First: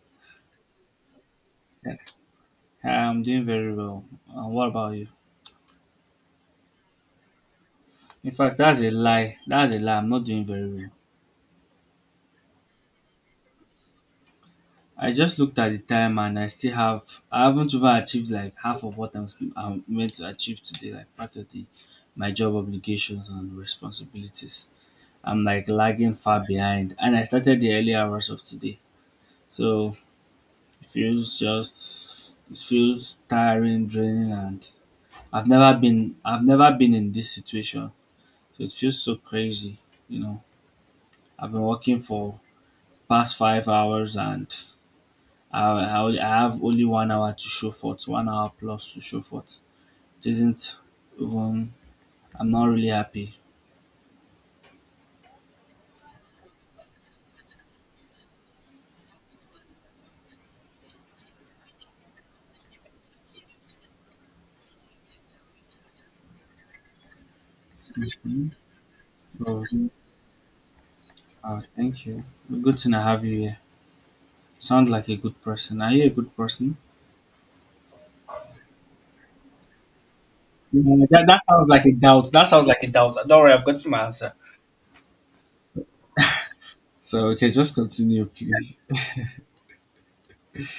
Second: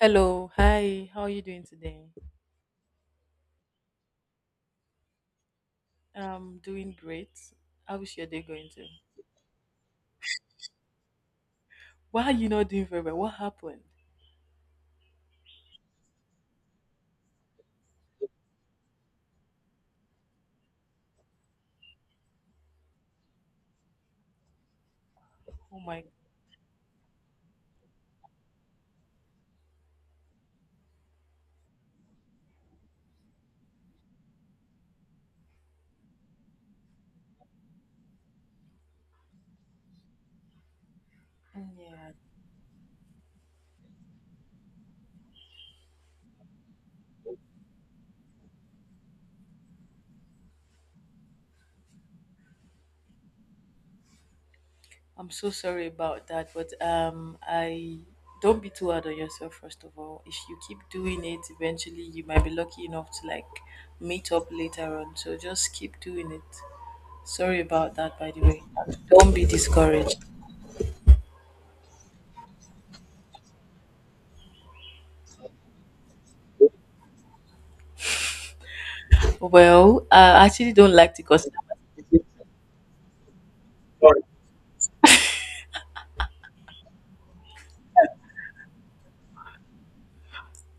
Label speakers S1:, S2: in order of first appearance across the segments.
S1: Hello, hi, how are you doing today?
S2: I'm doing very well. What about you?
S1: I'm doing great. How is your
S2: In
S1: day
S2: fact,
S1: going
S2: that's
S1: to?
S2: a lie. That's a lie. I'm not doing very well.
S1: Why are you not doing very well? What happened?
S2: I just looked at the time and I still have. I haven't even achieved like half of I'm meant to achieve today. Like part of the my job obligations and responsibilities. I'm like
S1: Oh my,
S2: lagging far behind, and I started the early hours of today. So it feels tiring, draining, and I've never been in this situation. So it feels so crazy, you know. I've been working
S1: yeah.
S2: for past 5 hours and I have only one hour to show for it, one hour plus to show for it. It isn't even, I'm not really happy.
S1: I'm so sorry about that, but I don't be too hard on yourself. First of all, if you keep doing it, eventually you might be lucky enough to like meet up later on. So just keep doing it. Sorry about that, by the
S2: Mhm.
S1: way. Don't be
S2: So,
S1: discouraged.
S2: thank you. Good thing I have you here. Sound like a good person. Are you a good person?
S1: Well, I actually don't
S2: Yeah,
S1: like to
S2: that
S1: gossip.
S2: sounds like a doubt. That sounds like a doubt. Don't worry, I've got my answer. So, okay, just continue, please.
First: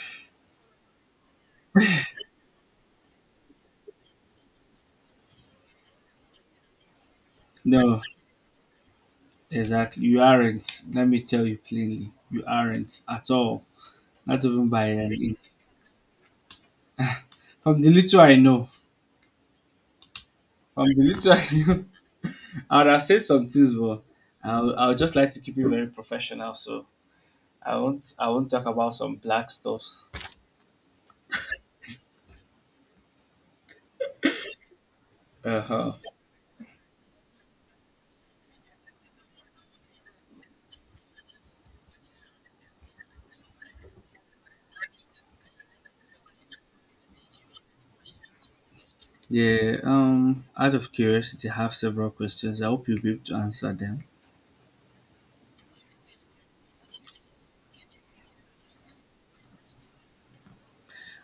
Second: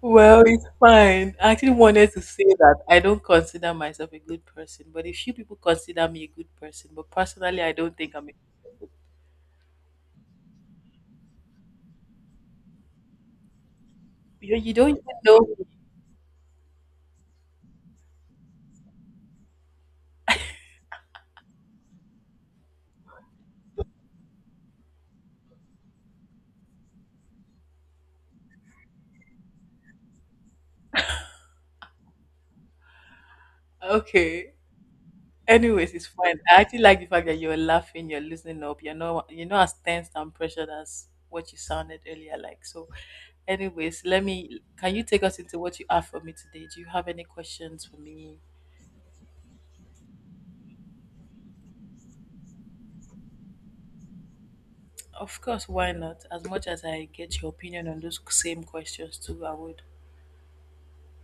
S1: Well, it's fine. I actually wanted to say that I don't consider myself a good person, but a few people consider me a good person. But personally, I don't
S2: No,
S1: think I'm a
S2: exactly. You aren't. Let me tell you plainly. You aren't at all. Not
S1: you,
S2: even
S1: you
S2: by
S1: don't even
S2: an
S1: know
S2: inch.
S1: me.
S2: From the little I know, from the little I know, I would have said some things, but I would just like to keep it very professional. So I won't talk about some black stuffs.
S1: Okay.
S2: Uh huh.
S1: Anyways, it's fine. I actually like the fact that you're laughing, you're loosening up, you're not as tensed and pressured as what you sounded earlier like. So, anyways, let me can you take us into what you have for me today? Do you have any questions for me?
S2: Yeah. Out of curiosity, I have several questions. I hope you'll be able to answer them.
S1: Of course, why not? As much as I get your opinion on those same questions too, I would.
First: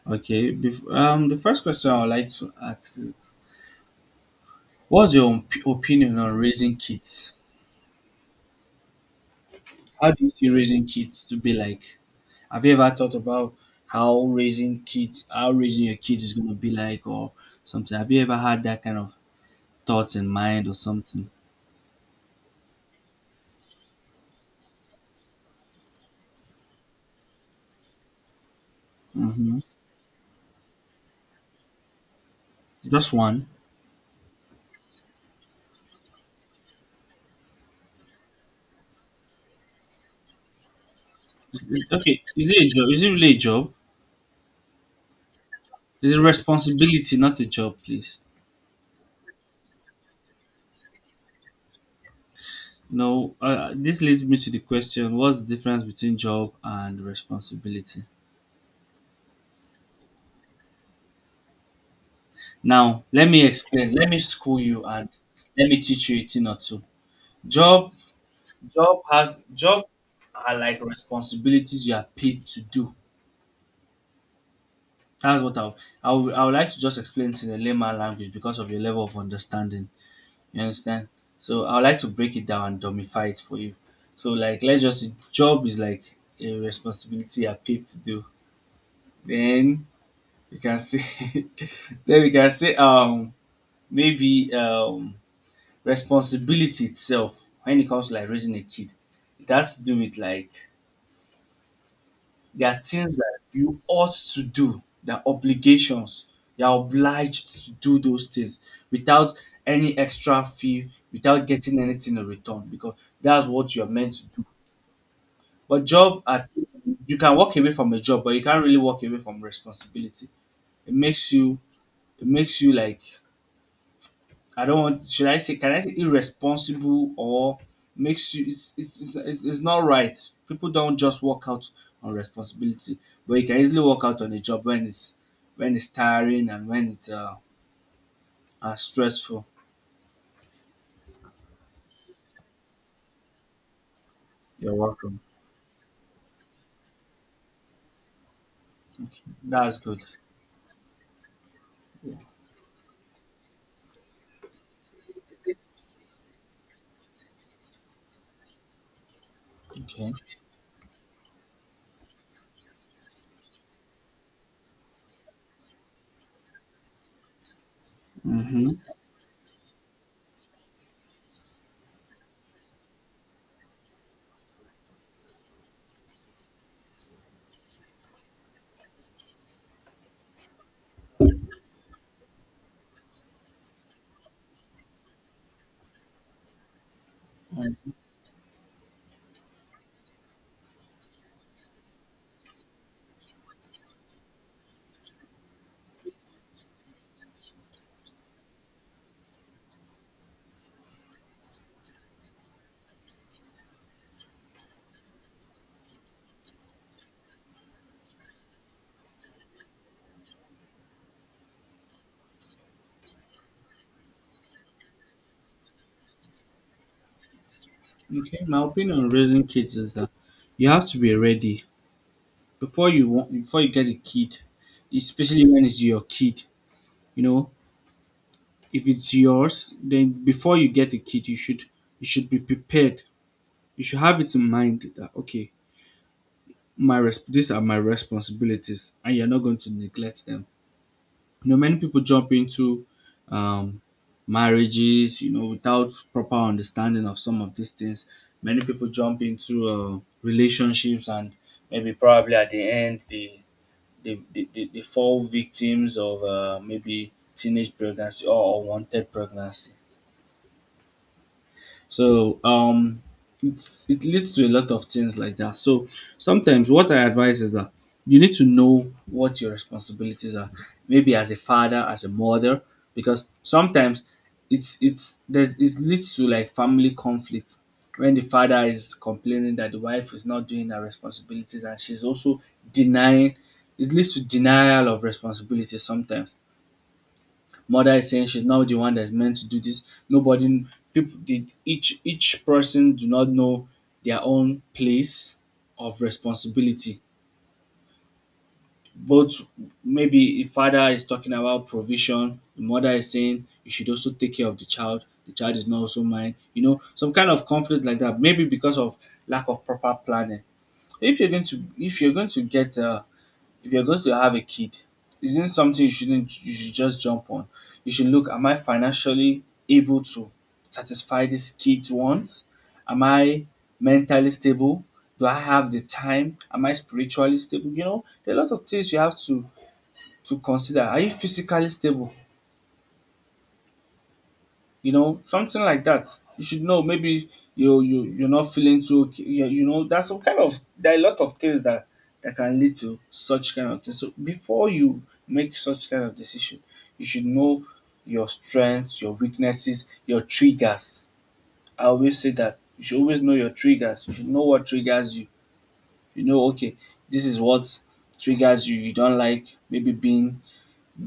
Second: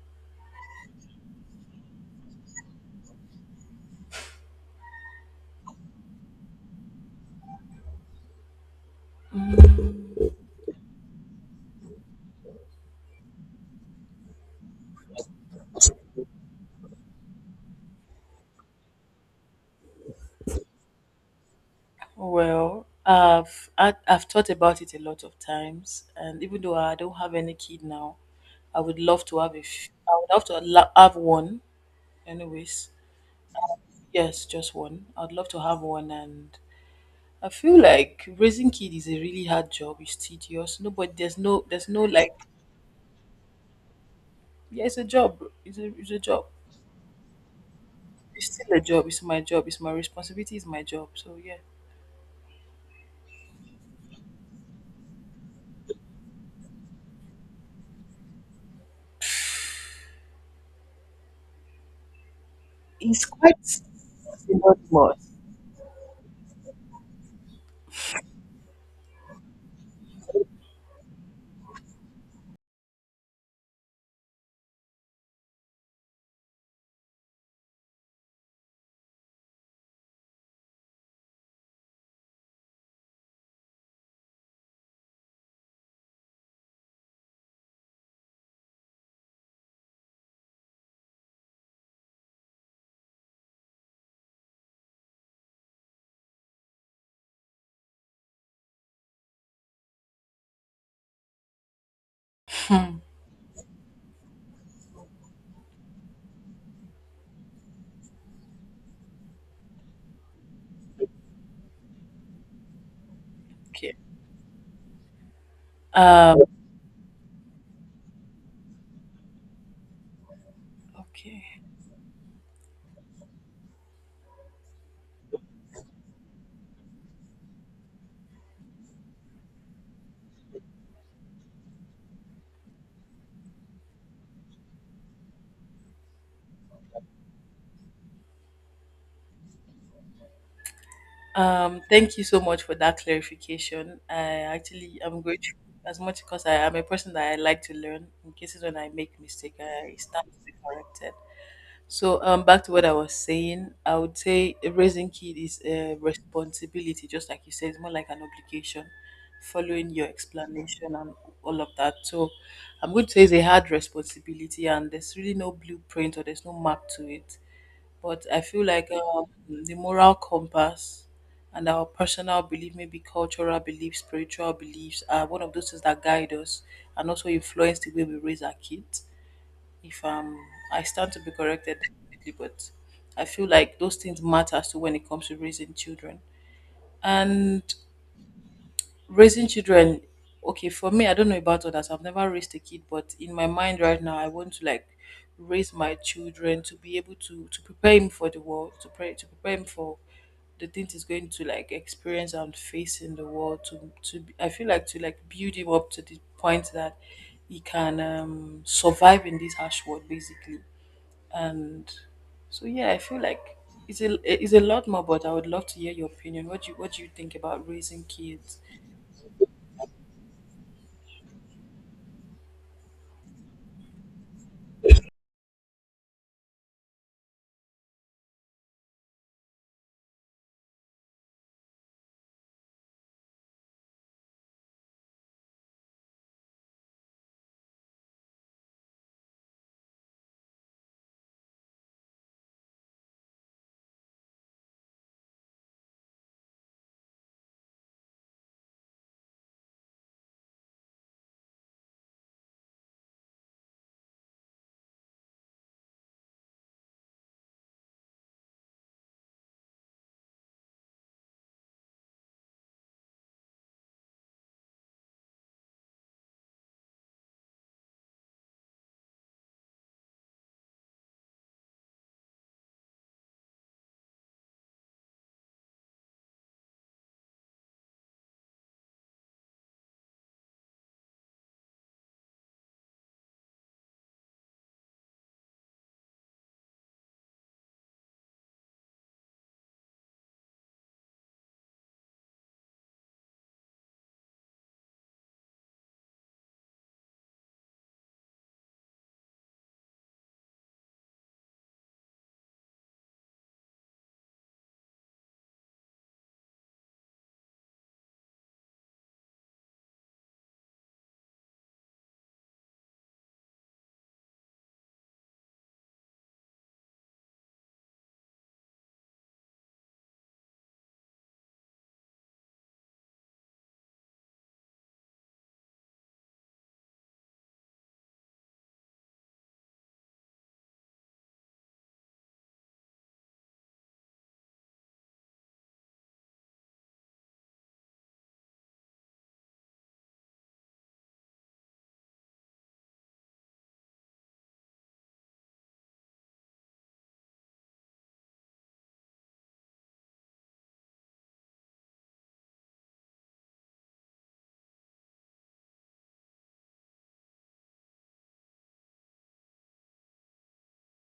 S2: Okay. The first question I would like to ask is, what's your opinion on raising kids? How do you see raising kids to be like? Have you ever thought about how raising kids, how raising your kids is going to be like, or something? Have you ever had that kind of thoughts in mind or something?
S1: Well, I've thought about it a lot of times, and even though I don't have any kid now, I would love to have
S2: Mm-hmm.
S1: a. I would love to have one, anyways.
S2: Just one.
S1: Yes, just one. I'd love to have one, and I feel like raising kid is a really hard job. It's tedious. No, but there's no
S2: Okay,
S1: like,
S2: is it a job? Is it really a job?
S1: yeah, it's a job. It's a, it's
S2: Is
S1: a
S2: it
S1: job.
S2: responsibility, not a job, please?
S1: It's still a job. It's my job. It's my responsibility. It's my job. So yeah,
S2: No. This leads me to the question: what's the difference between job and responsibility? Now,
S1: it's
S2: let me
S1: quite
S2: explain. Let me school you and
S1: synonymous.
S2: let me teach you a thing or two. Job job are like responsibilities you are paid to do. That's what I would- I would like to just explain it in a layman language because of your level of understanding. You understand? So I would like to break it down and dumbify it for you. So like let's just say job is like a responsibility you are paid to do. Then you can say then we can say maybe responsibility itself when it comes to like raising a kid. It has to do with like There are things that you ought to do. There are obligations. You are obliged to do those things without any extra fee, without getting anything in return because that's what you are
S1: Okay.
S2: meant to do. But job
S1: Um.
S2: at you can walk away from a job, but you can't really walk away from responsibility. It makes you
S1: Okay.
S2: it makes you like I don't want. Should I say? Can I say irresponsible or makes you? It's not right. People don't just walk out on responsibility, but you can easily walk out on a job when it's tiring and when it's stressful.
S1: Thank you so much for that clarification. I
S2: You're
S1: actually
S2: welcome.
S1: am grateful as much because I am a person that I like to learn. In cases when I make mistake,
S2: That's
S1: I
S2: good.
S1: start to be corrected.
S2: Yeah.
S1: So back to what I was saying, I would say a raising kid is a responsibility, just like you said, it's more like an obligation, following your
S2: Okay.
S1: explanation and all of that. So I'm going to say it's a hard responsibility, and there's really no blueprint or there's no map to it. But I feel
S2: Mm-hmm.
S1: like the moral compass and our personal belief, maybe cultural beliefs, spiritual beliefs, are one of those things that guide us and also influence the way we raise our kids. If I stand to be corrected, definitely, but I feel like those things matter too when it comes to raising children. And
S2: And-
S1: raising children, okay, for me, I don't know about others. I've never raised a kid, but in my mind right now, I want to like raise my children to be able to prepare him for the world, to pray, to prepare him for the things he's going to like experience and face in the world. To I feel like to like build him up to the point that he can survive in this harsh world, basically. And so yeah, I feel like. It's a lot more, but I would love to hear your opinion. What do you think about raising
S2: Okay.
S1: kids?
S2: My opinion on raising kids is that you have to be ready before you get a kid, especially when it's your kid. You know, if it's yours, then before you get a kid, you should be prepared. You should have it in mind that okay, these are my responsibilities, and you're not going to neglect them. You know, many people jump into um, marriages, you know, without proper understanding of some of these things. Many people jump into relationships, and maybe probably at the end, they fall victims of maybe teenage pregnancy or unwanted pregnancy. So it's, it leads to a lot of things like that. So sometimes what I advise is that you need to know what your responsibilities are, maybe as a father, as a mother, because sometimes it leads to like family conflict when the father is complaining that the wife is not doing her responsibilities, and she's also denying. It leads to denial of responsibility sometimes. Mother is saying she's not the one that's meant to do this. Nobody, each person do not know their own place of responsibility. Both maybe if father is talking about provision, the mother is saying you should also take care of the child. The child is not also mine. You know, some kind of conflict like that. Maybe because of lack of proper planning. If you're going to get if you're going to have a kid, isn't something you shouldn't you should just jump on. You should look, am I financially able to satisfy this kid's wants? Am I mentally stable? Do I have the time? Am I spiritually stable? You know, there are a lot of things you have to consider. Are you physically stable? You know, something like that. You should know. Maybe you're not feeling too. Okay, you know, that's some kind of, there are a lot of things that that can lead to such kind of thing. So before you make such kind of decision, you should know your strengths, your weaknesses, your triggers. I always say that you should always know your triggers. You should know what triggers you. You know, okay, this is what triggers you. You don't like maybe being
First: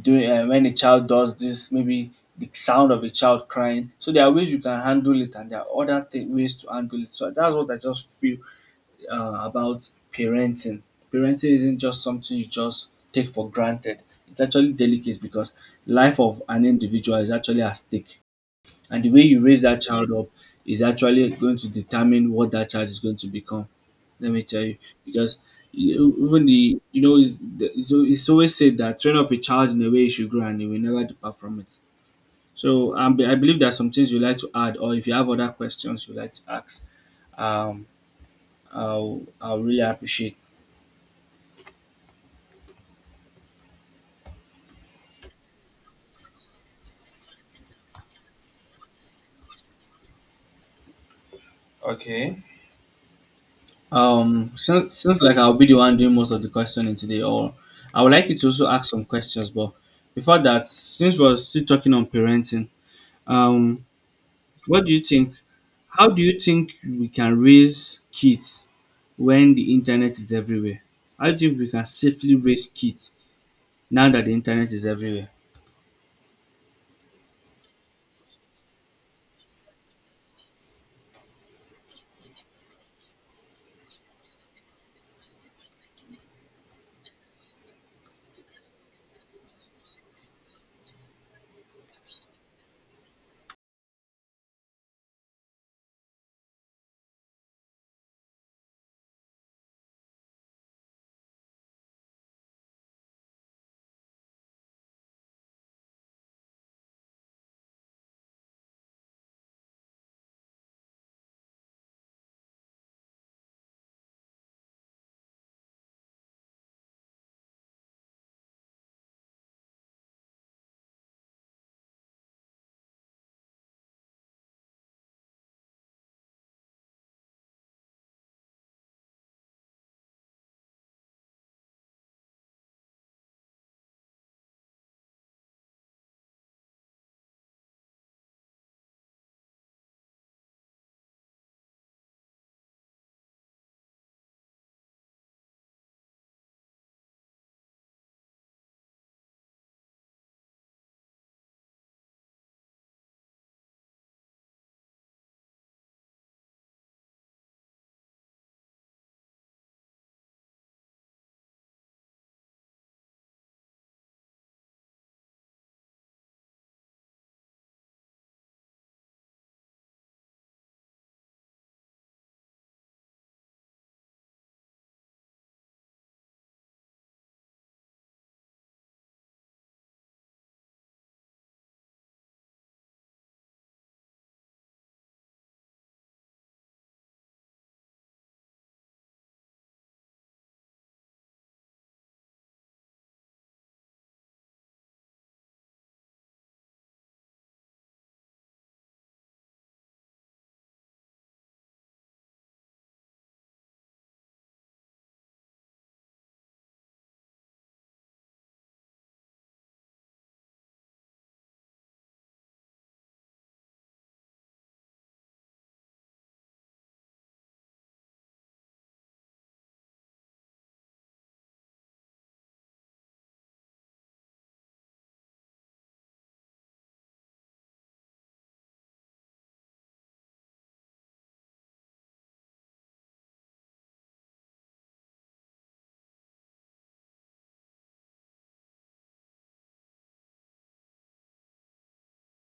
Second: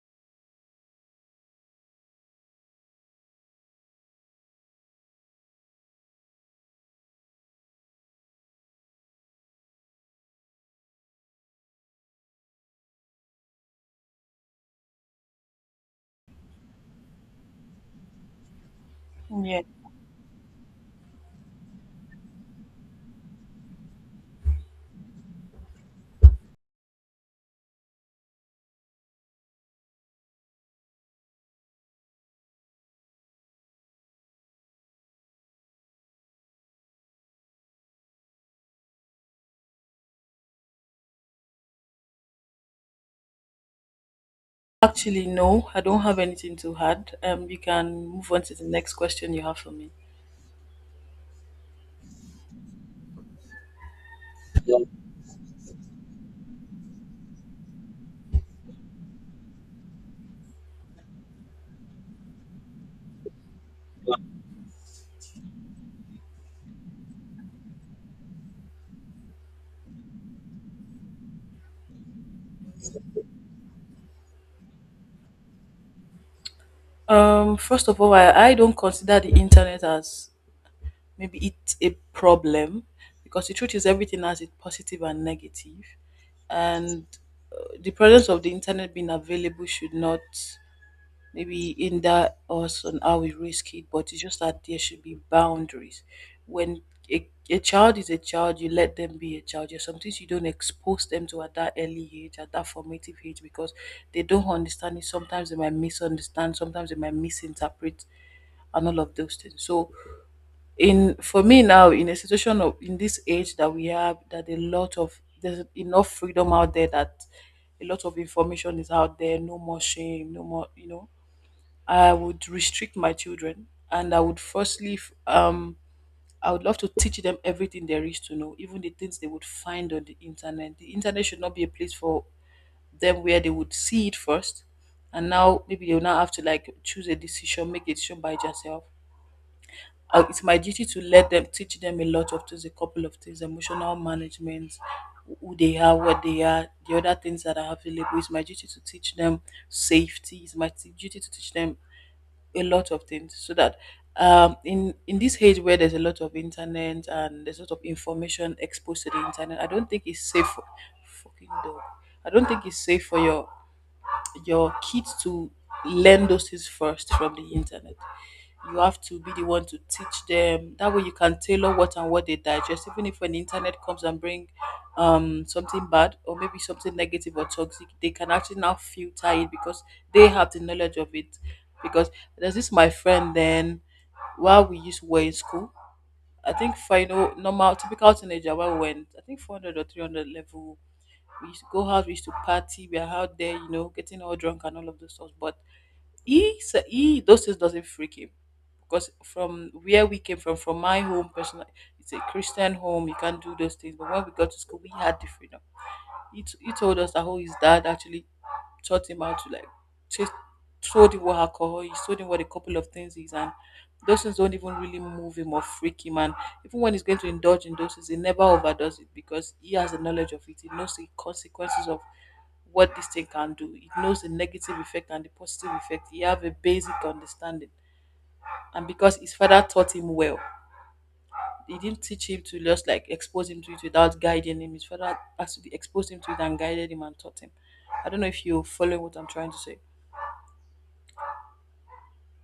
S2: doing when a child does this, maybe the sound of a child crying. So there are ways you can handle it, and there are ways to handle it. So that's what I just feel about parenting. Parenting isn't just something you just take for granted. It's actually delicate because life of an individual is actually at stake. And the way you raise that child up is actually going to determine what that child is going to become. Let me tell you, because you- even the you know it's, the- it's al- it's always said that train up a child in the way he should grow and he will never depart from it. So I believe there are some things you like to add, or if you have other questions you like to ask, um, I'll really appreciate.
S1: Actually, no, I don't have anything to add. You can move on to the next question you have for me.
S2: Okay. Since like I'll be the one doing most of the questioning today, or I would like you to also ask some questions. But before that, since we're still talking on parenting, um, what do you think? How do you think we can raise kids when the internet is everywhere? I think we can safely raise kids now that the internet is everywhere.
S1: First of all, I don't consider the internet as maybe it's a problem because the truth is everything has its positive and negative, and the presence of the internet being available should not maybe hinder us on how we raise kids, but it's just that there should be boundaries. When a child is a child, you let them be a child. There's some things you don't expose them to at that early age, at that formative age, because they don't understand it. Sometimes they might misunderstand, sometimes they might misinterpret, and all of those things. So, in for me now, in a situation of in this age that we have, that a lot of there's enough freedom out there that a lot of information is out there. No more shame, no more, I would restrict my children and I would firstly I would love to teach them everything there is to know, even the things they would find on the internet. The internet should not be a place for them where they would see it first, and now maybe they'll now have to like choose a decision, make a decision by yourself. It's my duty to let them teach them a lot of things, a couple of things, emotional management, who they are, what they are, the other things that are available. It's my duty to teach them safety. It's my duty to teach them a lot of things so that in this age where there's a lot of internet and there's a lot of information exposed to the internet I don't think it's safe for, fucking dog, I don't think it's safe for your kids to learn those things first from the internet. You have to be the one to teach them. That way, you can tailor what and what they digest. Even if when the internet comes and bring something bad or maybe something negative or toxic, they can actually now filter it because they have the knowledge of it. Because there's this my friend then while we used to were in school. I think final normal typical teenager while we went I think 400 or 300 level we used to go out, we used to party, we are out there, you know, getting all drunk and all of those stuff. But he those things doesn't freak him because from where we came from my home, personal, it's a Christian home. You can't do those things. But when we got to school, we had the freedom. He told us that how his dad actually taught him how to like taste, told him what alcohol is, told him what a couple of things is, and those things don't even really move him or freak him. And even when he's going to indulge in those he never overdoes it because he has the knowledge of it. He knows the consequences of what this thing can do. He knows the negative effect and the positive effect. He have a basic understanding. And because his father taught him well, he didn't teach him to just like expose him to it without guiding him. His father has to be exposed him to it and guided him and taught him. I don't know if you're following what I'm trying to say.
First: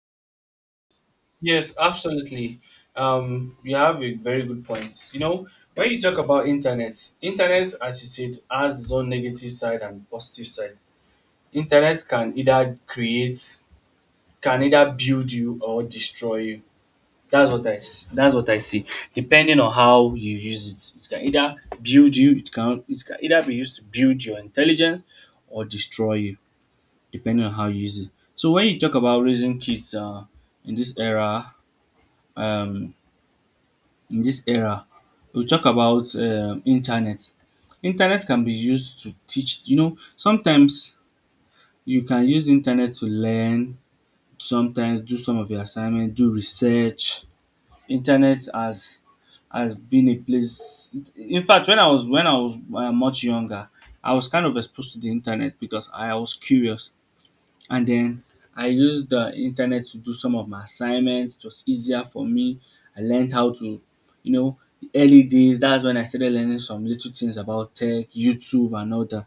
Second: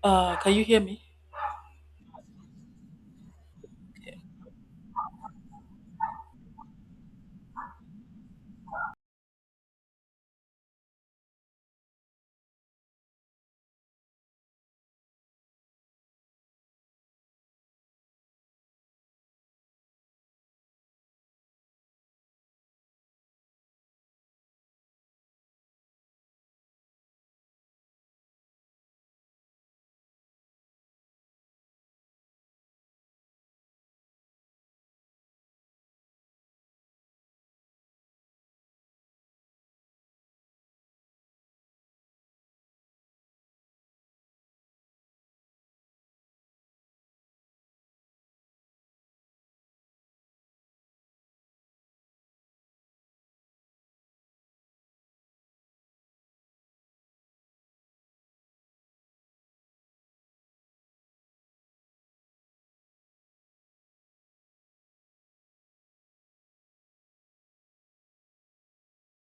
S1: Can you hear me?
S2: Yes, absolutely. You have a very good point. You know, when you talk about internet, as you said, has its own negative side and positive side. Internet can either create, can either build you or destroy you. That's what I see. Depending on how you use it, it can either build you. It can either be used to build your intelligence or destroy you, depending on how you use it. So when you talk about raising kids in this era, um, in this era, we talk about internet. Internet can be used to teach. You know, sometimes you can use internet to learn. Sometimes do some of your assignment, do research. Internet has been a place. In fact, when I was much younger, I was kind of exposed to the internet because I was curious. And then I used the internet to do some of my assignments. It was easier for me. I learned how to, you know, the early days. That's when I started learning some little things about tech, YouTube, and all that.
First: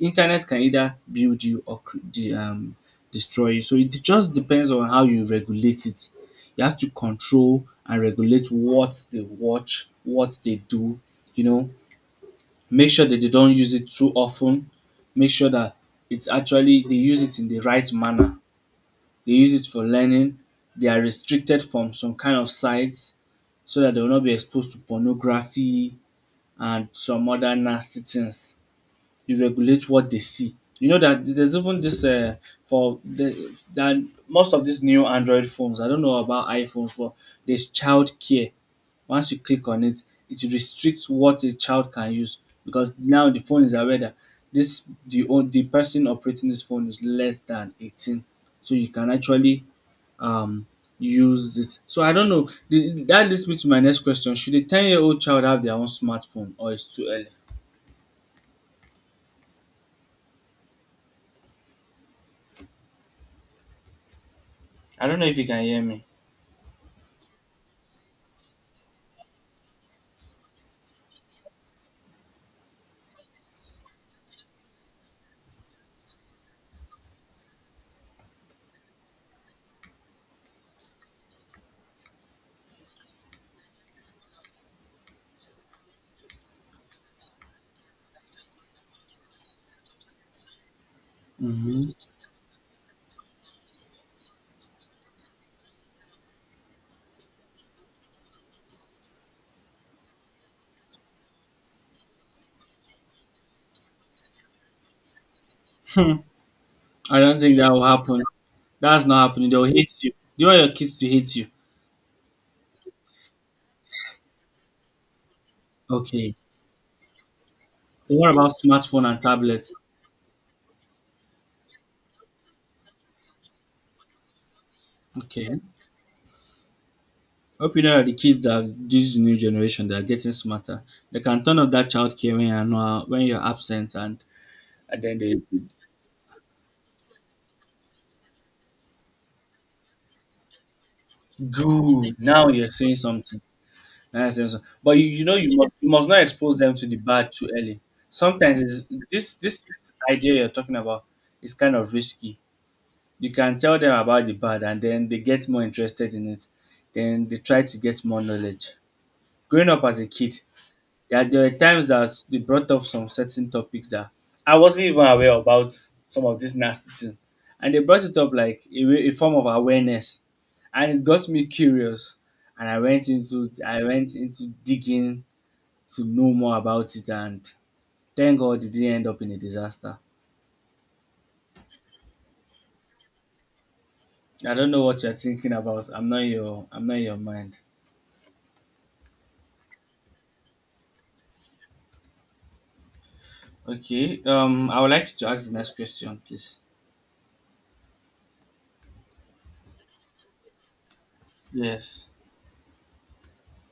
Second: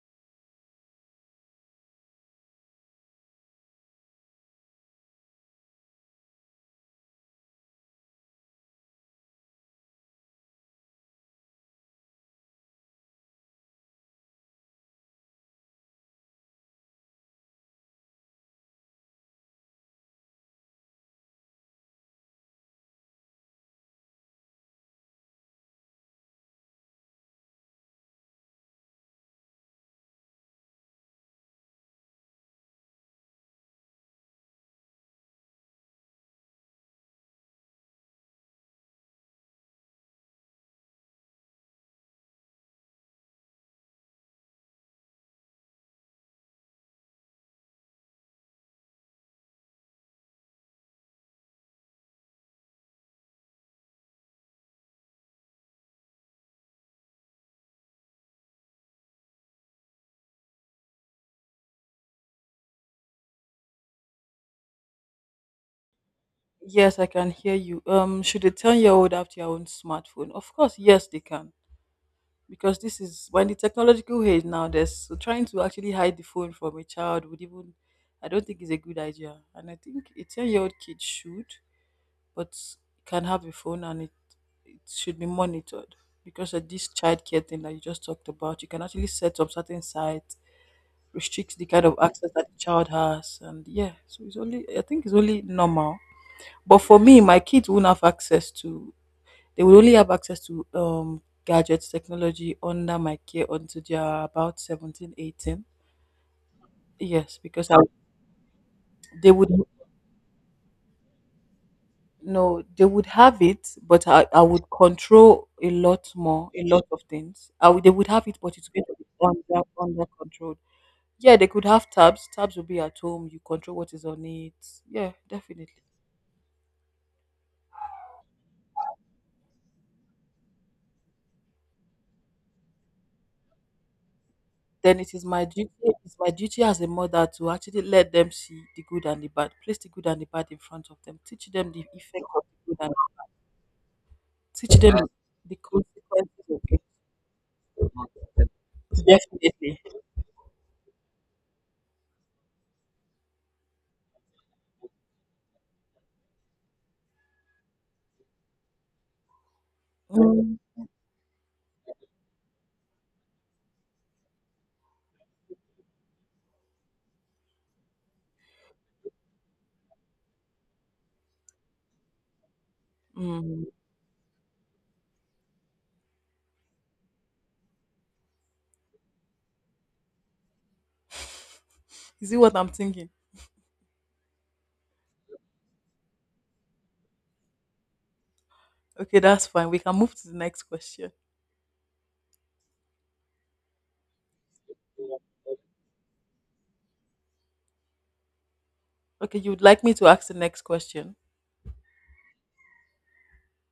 S2: Internet can either build you or destroy you. So it just depends on how you regulate it. You have to control and regulate what they watch, what they do. You know, make sure that they don't use it too often. Make sure that it's actually they use it in the right manner, they use it for learning, they are restricted from some kind of sites so that they will not be exposed to pornography and some other nasty things. You regulate what they see. You know that there's even this for the that most of these new Android phones. I don't know about iPhones, but there's child care. Once you click on it, it restricts what a child can use because now the phone is aware that this the own the person operating this phone is less than 18, so you can actually um use it. So I don't know. The, that leads me to my next question. Should a 10-year-old child have their own smartphone, or it's too early? I don't know if you can hear me.
S1: Yes, I can hear you. Should a 10-year-old have their own smartphone? Of course, yes, they can. Because this is when the technological age now there's so trying to actually hide the phone from a child would even I don't think is a good idea and I think a 10-year-old kid should but can have a phone and it should be monitored because of this childcare thing that you just talked about you can actually set up certain sites restrict the kind
S2: Hmm.
S1: of access that the child has and yeah so it's only I think it's only normal but for me my kids won't have access to they will only have access to gadgets, technology under my care until they are about 17, 18.
S2: I don't
S1: Yes,
S2: think that
S1: because
S2: will happen. That's not
S1: they would
S2: happening. They'll hate you. Do you want your kids to hate you?
S1: no, they would have it, but I would control a lot
S2: Okay.
S1: more, a lot of things. I would, they would
S2: Then
S1: have
S2: what
S1: it,
S2: about
S1: but it's going to be
S2: smartphone and
S1: under
S2: tablets?
S1: under control. Yeah, they could have tabs. Tabs will be at home. You control what is on it. Yeah,
S2: Okay.
S1: definitely.
S2: Hope you know that the kids, that this new generation, they are getting smarter. They can turn off that child care when you're not, when you're absent,
S1: Then
S2: and
S1: it
S2: then
S1: is
S2: they
S1: my duty. It's my duty as a mother to actually let them see the good and the bad. Place the good and the bad in front of them. Teach them the
S2: go.
S1: effect of
S2: Now you're
S1: the good and
S2: saying something. Nice episode.
S1: teach them
S2: But you, you know you
S1: the
S2: must you must not
S1: consequences
S2: expose
S1: of
S2: them
S1: it.
S2: to the bad too early. Sometimes it's, this, this
S1: Definitely.
S2: this idea you're talking about is kind of risky. You can tell them about the bad, and then they get more interested in it. Then they try to get more knowledge. Growing up as a kid,
S1: Mm.
S2: there were times that they brought up some certain topics that I wasn't even aware about, some of this nasty thing, and they brought it up like a, a form of awareness, and it got me curious, and
S1: Mm.
S2: I went into digging to know more about it, and thank God it didn't end up in a disaster.
S1: Is it what I'm thinking?
S2: I don't know what you're thinking about. I'm not your mind.
S1: Okay, that's fine. We can move to the next question.
S2: Okay. I would like you to ask the next question, please.
S1: Okay, you would like me to ask the next question?
S2: Yes.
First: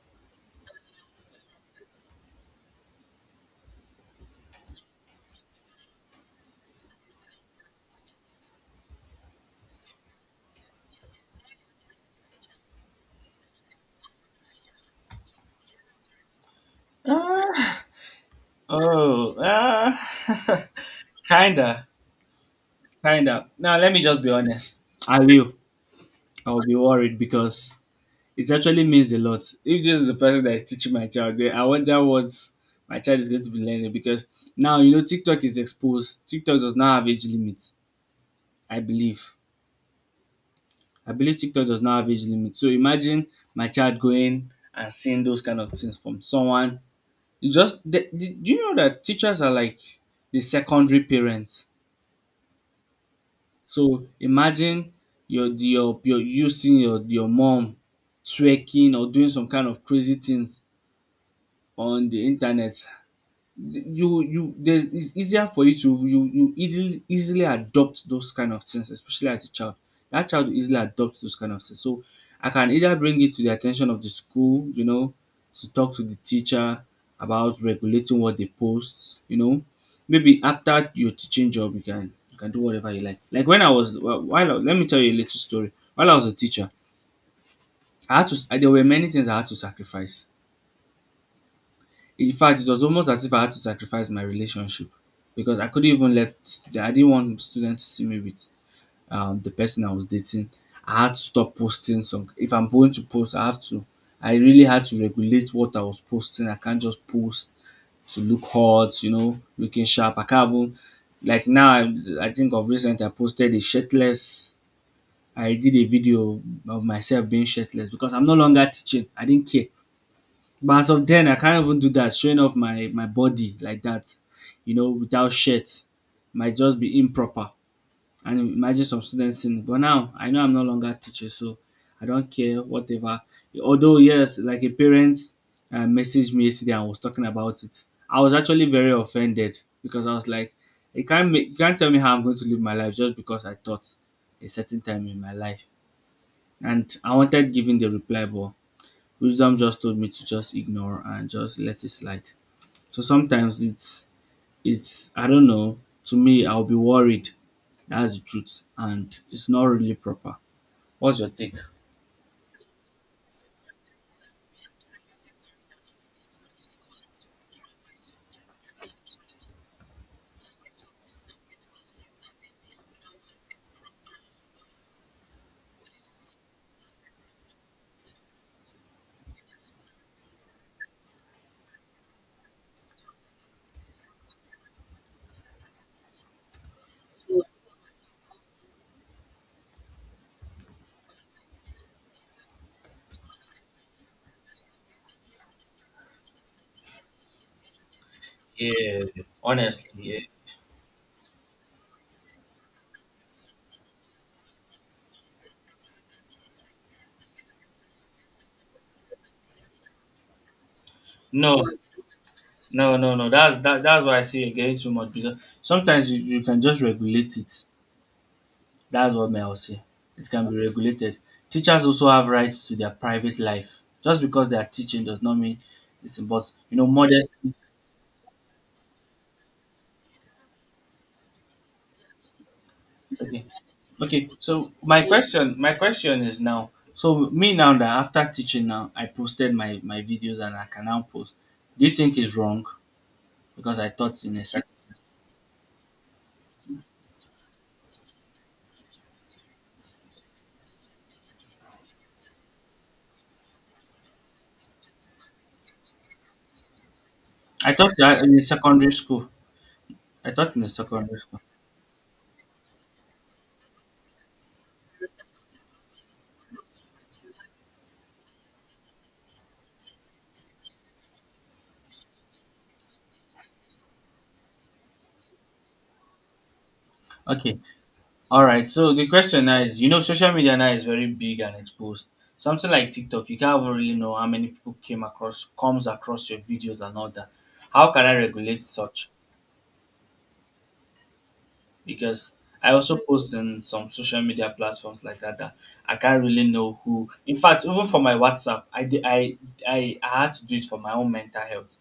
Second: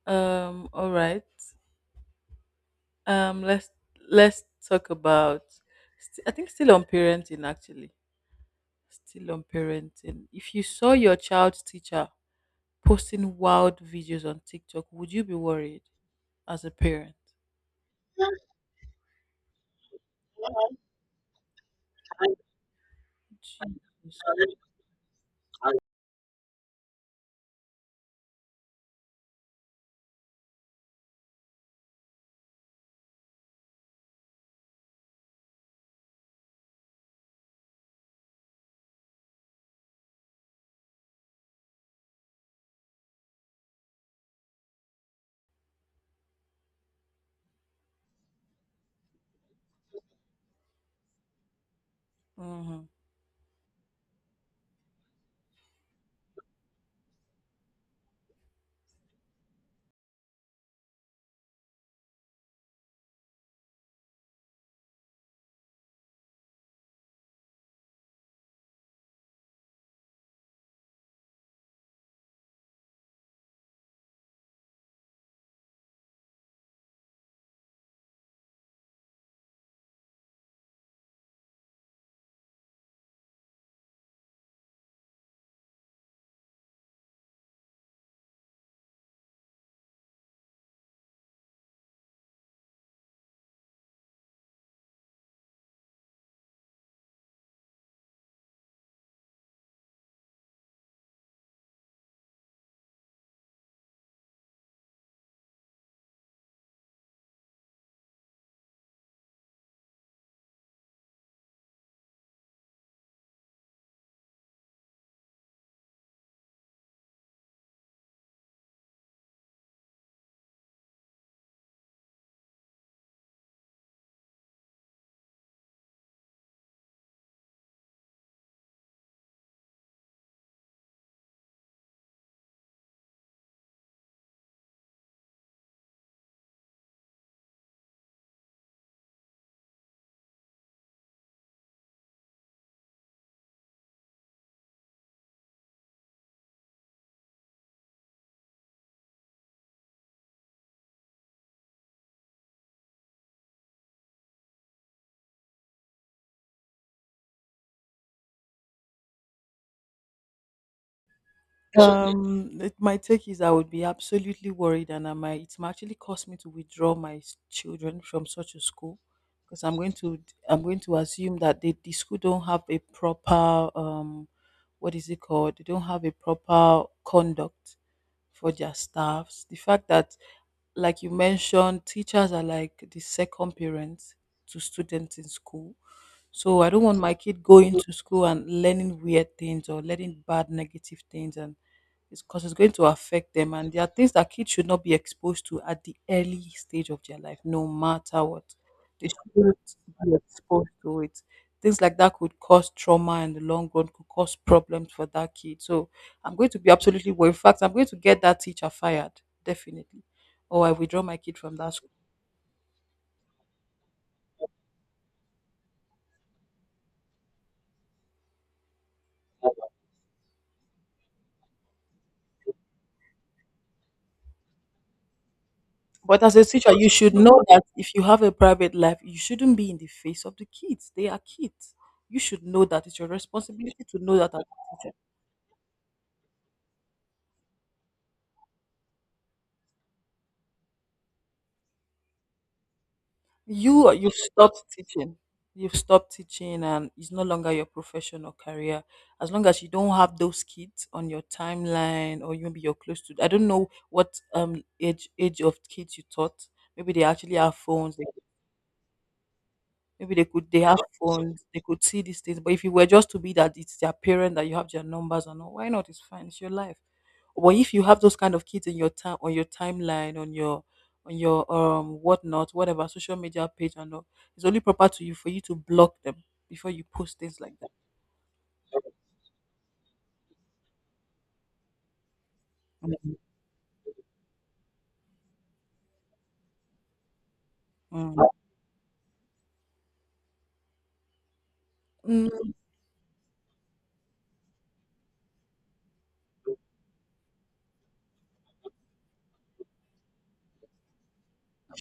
S1: All right. Um, let's let's talk about. I think still on parenting actually. Still on parenting. If you saw your child's teacher posting wild videos on TikTok, would you be worried as a parent?
S2: Ah, oh, ah, kinda, kinda. Now let me just be
S1: Jesus.
S2: honest. I will. I will be worried because it actually means a lot. If this is the person that is teaching my child, then I wonder what my child is going to be learning, because now you know TikTok is exposed. TikTok does not have age limit. I believe. I believe TikTok does not have age limit. So imagine my child going and seeing those kind of things from someone. It's just do you know that teachers are like the secondary parents?
S1: Mhm.
S2: So imagine your you seeing your mom twerking or doing some kind of crazy things on the internet. You there's it's easier for you to you easily adopt those kind of things, especially as a child, that child will easily adopt those kind of things. So I can either bring it to the attention of the school, you know, to talk to the teacher about regulating what they post, you know, maybe after your teaching job you can do whatever you like. Like when I was, well, let me tell you a little story while I was a teacher. I had to there were many things I had to sacrifice. In fact, it was almost as if I had to sacrifice my relationship because I couldn't even let, I didn't want students to see me with the person I was dating. I had to stop posting some. If I'm going to post, I have to. I really had to regulate what I was posting. I can't just post to look hot, you know, looking sharp. I can't even like now. I think of recent. I posted a shirtless. I did a video of myself being shirtless because I'm no longer teaching. I didn't care. But as of then, I can't even do that. Showing off my body like that, you know, without shirt, might just be improper. And imagine some students seeing it. But now I know I'm no longer a teacher, so I don't care whatever. Although yes, like a parent messaged me yesterday and was talking about it. I was actually very offended because I was like, you can't tell me how I'm going to live my life just because I thought a certain time in my life. And I wanted giving the reply, but wisdom just told me to just ignore and just let it slide. So sometimes it's I don't know. To me, I'll be worried. That's the truth, and it's not really proper. What's your take?
S1: It, my take is I would be absolutely worried, and I might it might actually cause me to withdraw my children from such a school because I'm going to assume that they, the school don't have a proper what is it called? They don't have a proper conduct for their staffs. The fact that, like you mentioned, teachers are like the second parents to students in school. So I don't want my kid going to school and learning weird things or learning bad negative things, and it's because it's going to affect them. And there are things that kids should not be exposed to at the early stage of their life, no matter what.
S2: Yeah,
S1: They shouldn't
S2: honestly,
S1: be
S2: yeah.
S1: exposed to it. Things like that could cause trauma in the long run, could cause problems for that kid. So I'm going to be absolutely, well, in fact, I'm going to get that teacher fired, definitely, or I withdraw my kid from
S2: No,
S1: that school.
S2: no, no, no. That's that, that's why I say you're getting too much, because sometimes you can just regulate it. That's what may I will say. It can be regulated. Teachers also have rights to their private life. Just because they are teaching does not mean it's,
S1: But as a
S2: but
S1: teacher,
S2: you know,
S1: you should know
S2: modesty.
S1: that if you have a private life, you shouldn't be in the face of the kids. They are kids. You should know that it's your
S2: Okay.
S1: responsibility to know
S2: Okay.
S1: that as a
S2: So my question is now. So me now, that after teaching now, I posted my videos and I can now post. Do you think it's wrong? Because I
S1: You've
S2: taught in a
S1: stopped teaching. You've stopped teaching and it's no longer your profession or career. As long as you don't have those kids on your timeline, or you, maybe you're close to, I don't know what age of kids you taught, maybe they actually have
S2: I taught
S1: phones.
S2: that in a secondary school.
S1: Maybe they
S2: I
S1: could,
S2: taught
S1: they
S2: in a
S1: have
S2: secondary school.
S1: phones, they could see these things. But if you were just to be that it's their parent that you have their numbers and all, why not? It's fine, it's your life. But if you have those kind of kids in your time, on your timeline, on your whatnot, whatever social media page and all, it's only proper to you for you to block them before you post things like
S2: Okay.
S1: that.
S2: All right. So the question now is, you know, social media now is very big and exposed. Something like TikTok, you can't even really know how many people comes across your videos and all that. How can I
S1: Mm.
S2: regulate such? Because
S1: Mm,
S2: I also post in some social media platforms like that, that I can't really know who. In fact, even for my WhatsApp, I had to do it for my own mental health.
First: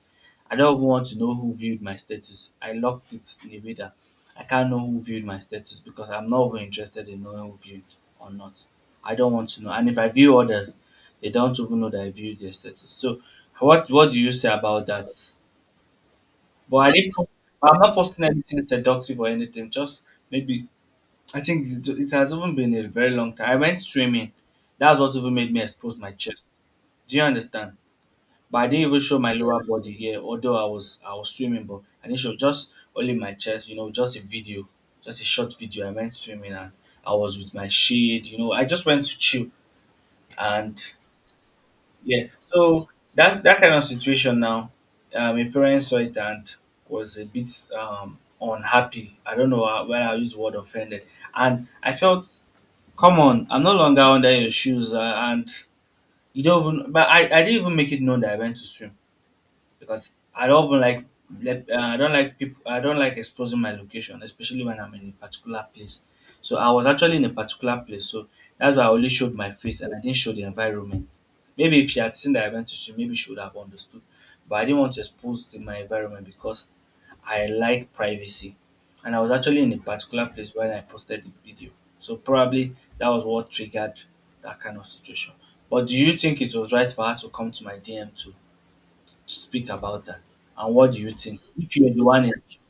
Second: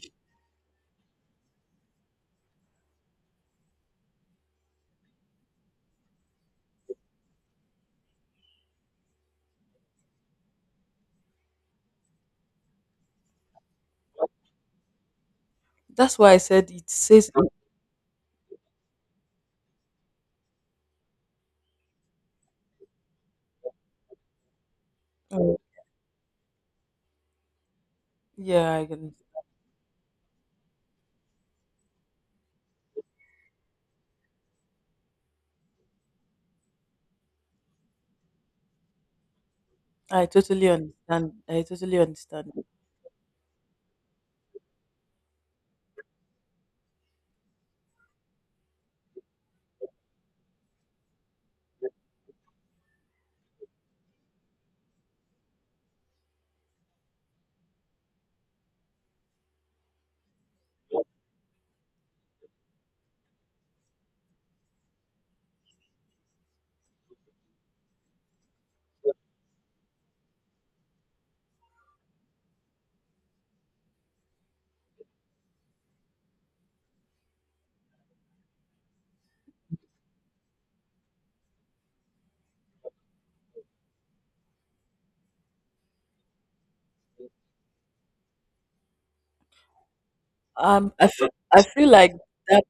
S2: I don't even want to know who viewed my status. I locked it in a way that I can't know who viewed my status, because I'm not even interested in knowing who viewed or not. I don't want to know. And if I view others, they don't even know that I viewed their status. So what do you say about that?
S1: that's why I said
S2: But
S1: it
S2: I didn't.
S1: says.
S2: I'm not posting anything seductive or anything. Just maybe it has even been a very long time. I went swimming. That's what even made
S1: Mm,
S2: me expose my chest. Do you understand? But I
S1: yeah,
S2: didn't
S1: I
S2: even
S1: can.
S2: show my lower body here, although I was swimming, but I didn't show just only my chest, you know, just a video, just a short video. I went swimming and I was with my shade, you know. I just went to chill
S1: I totally
S2: and
S1: understand. I totally
S2: yeah.
S1: understand.
S2: So that's that kind of situation now. My parents saw it and was a bit unhappy. I don't know why I use the word offended. And I felt, come on, I'm no longer under your shoes, and you don't even. But I didn't even make it known that I went to swim because I don't even like. I don't like people. I don't like exposing my location, especially when I'm in a particular place. So I was actually in a particular place, so that's why I only showed my face and I didn't show the environment. Maybe if she had seen that I went to swim, maybe she would have understood. But I didn't want to expose my environment because I like privacy, and I was actually in a particular place when I posted the video. So probably that was what triggered that kind of situation. But do you think it was right for her to come to my DM to speak about that? And what do
S1: I
S2: you
S1: feel,
S2: think?
S1: I
S2: If
S1: feel
S2: you're the
S1: like
S2: one in,
S1: that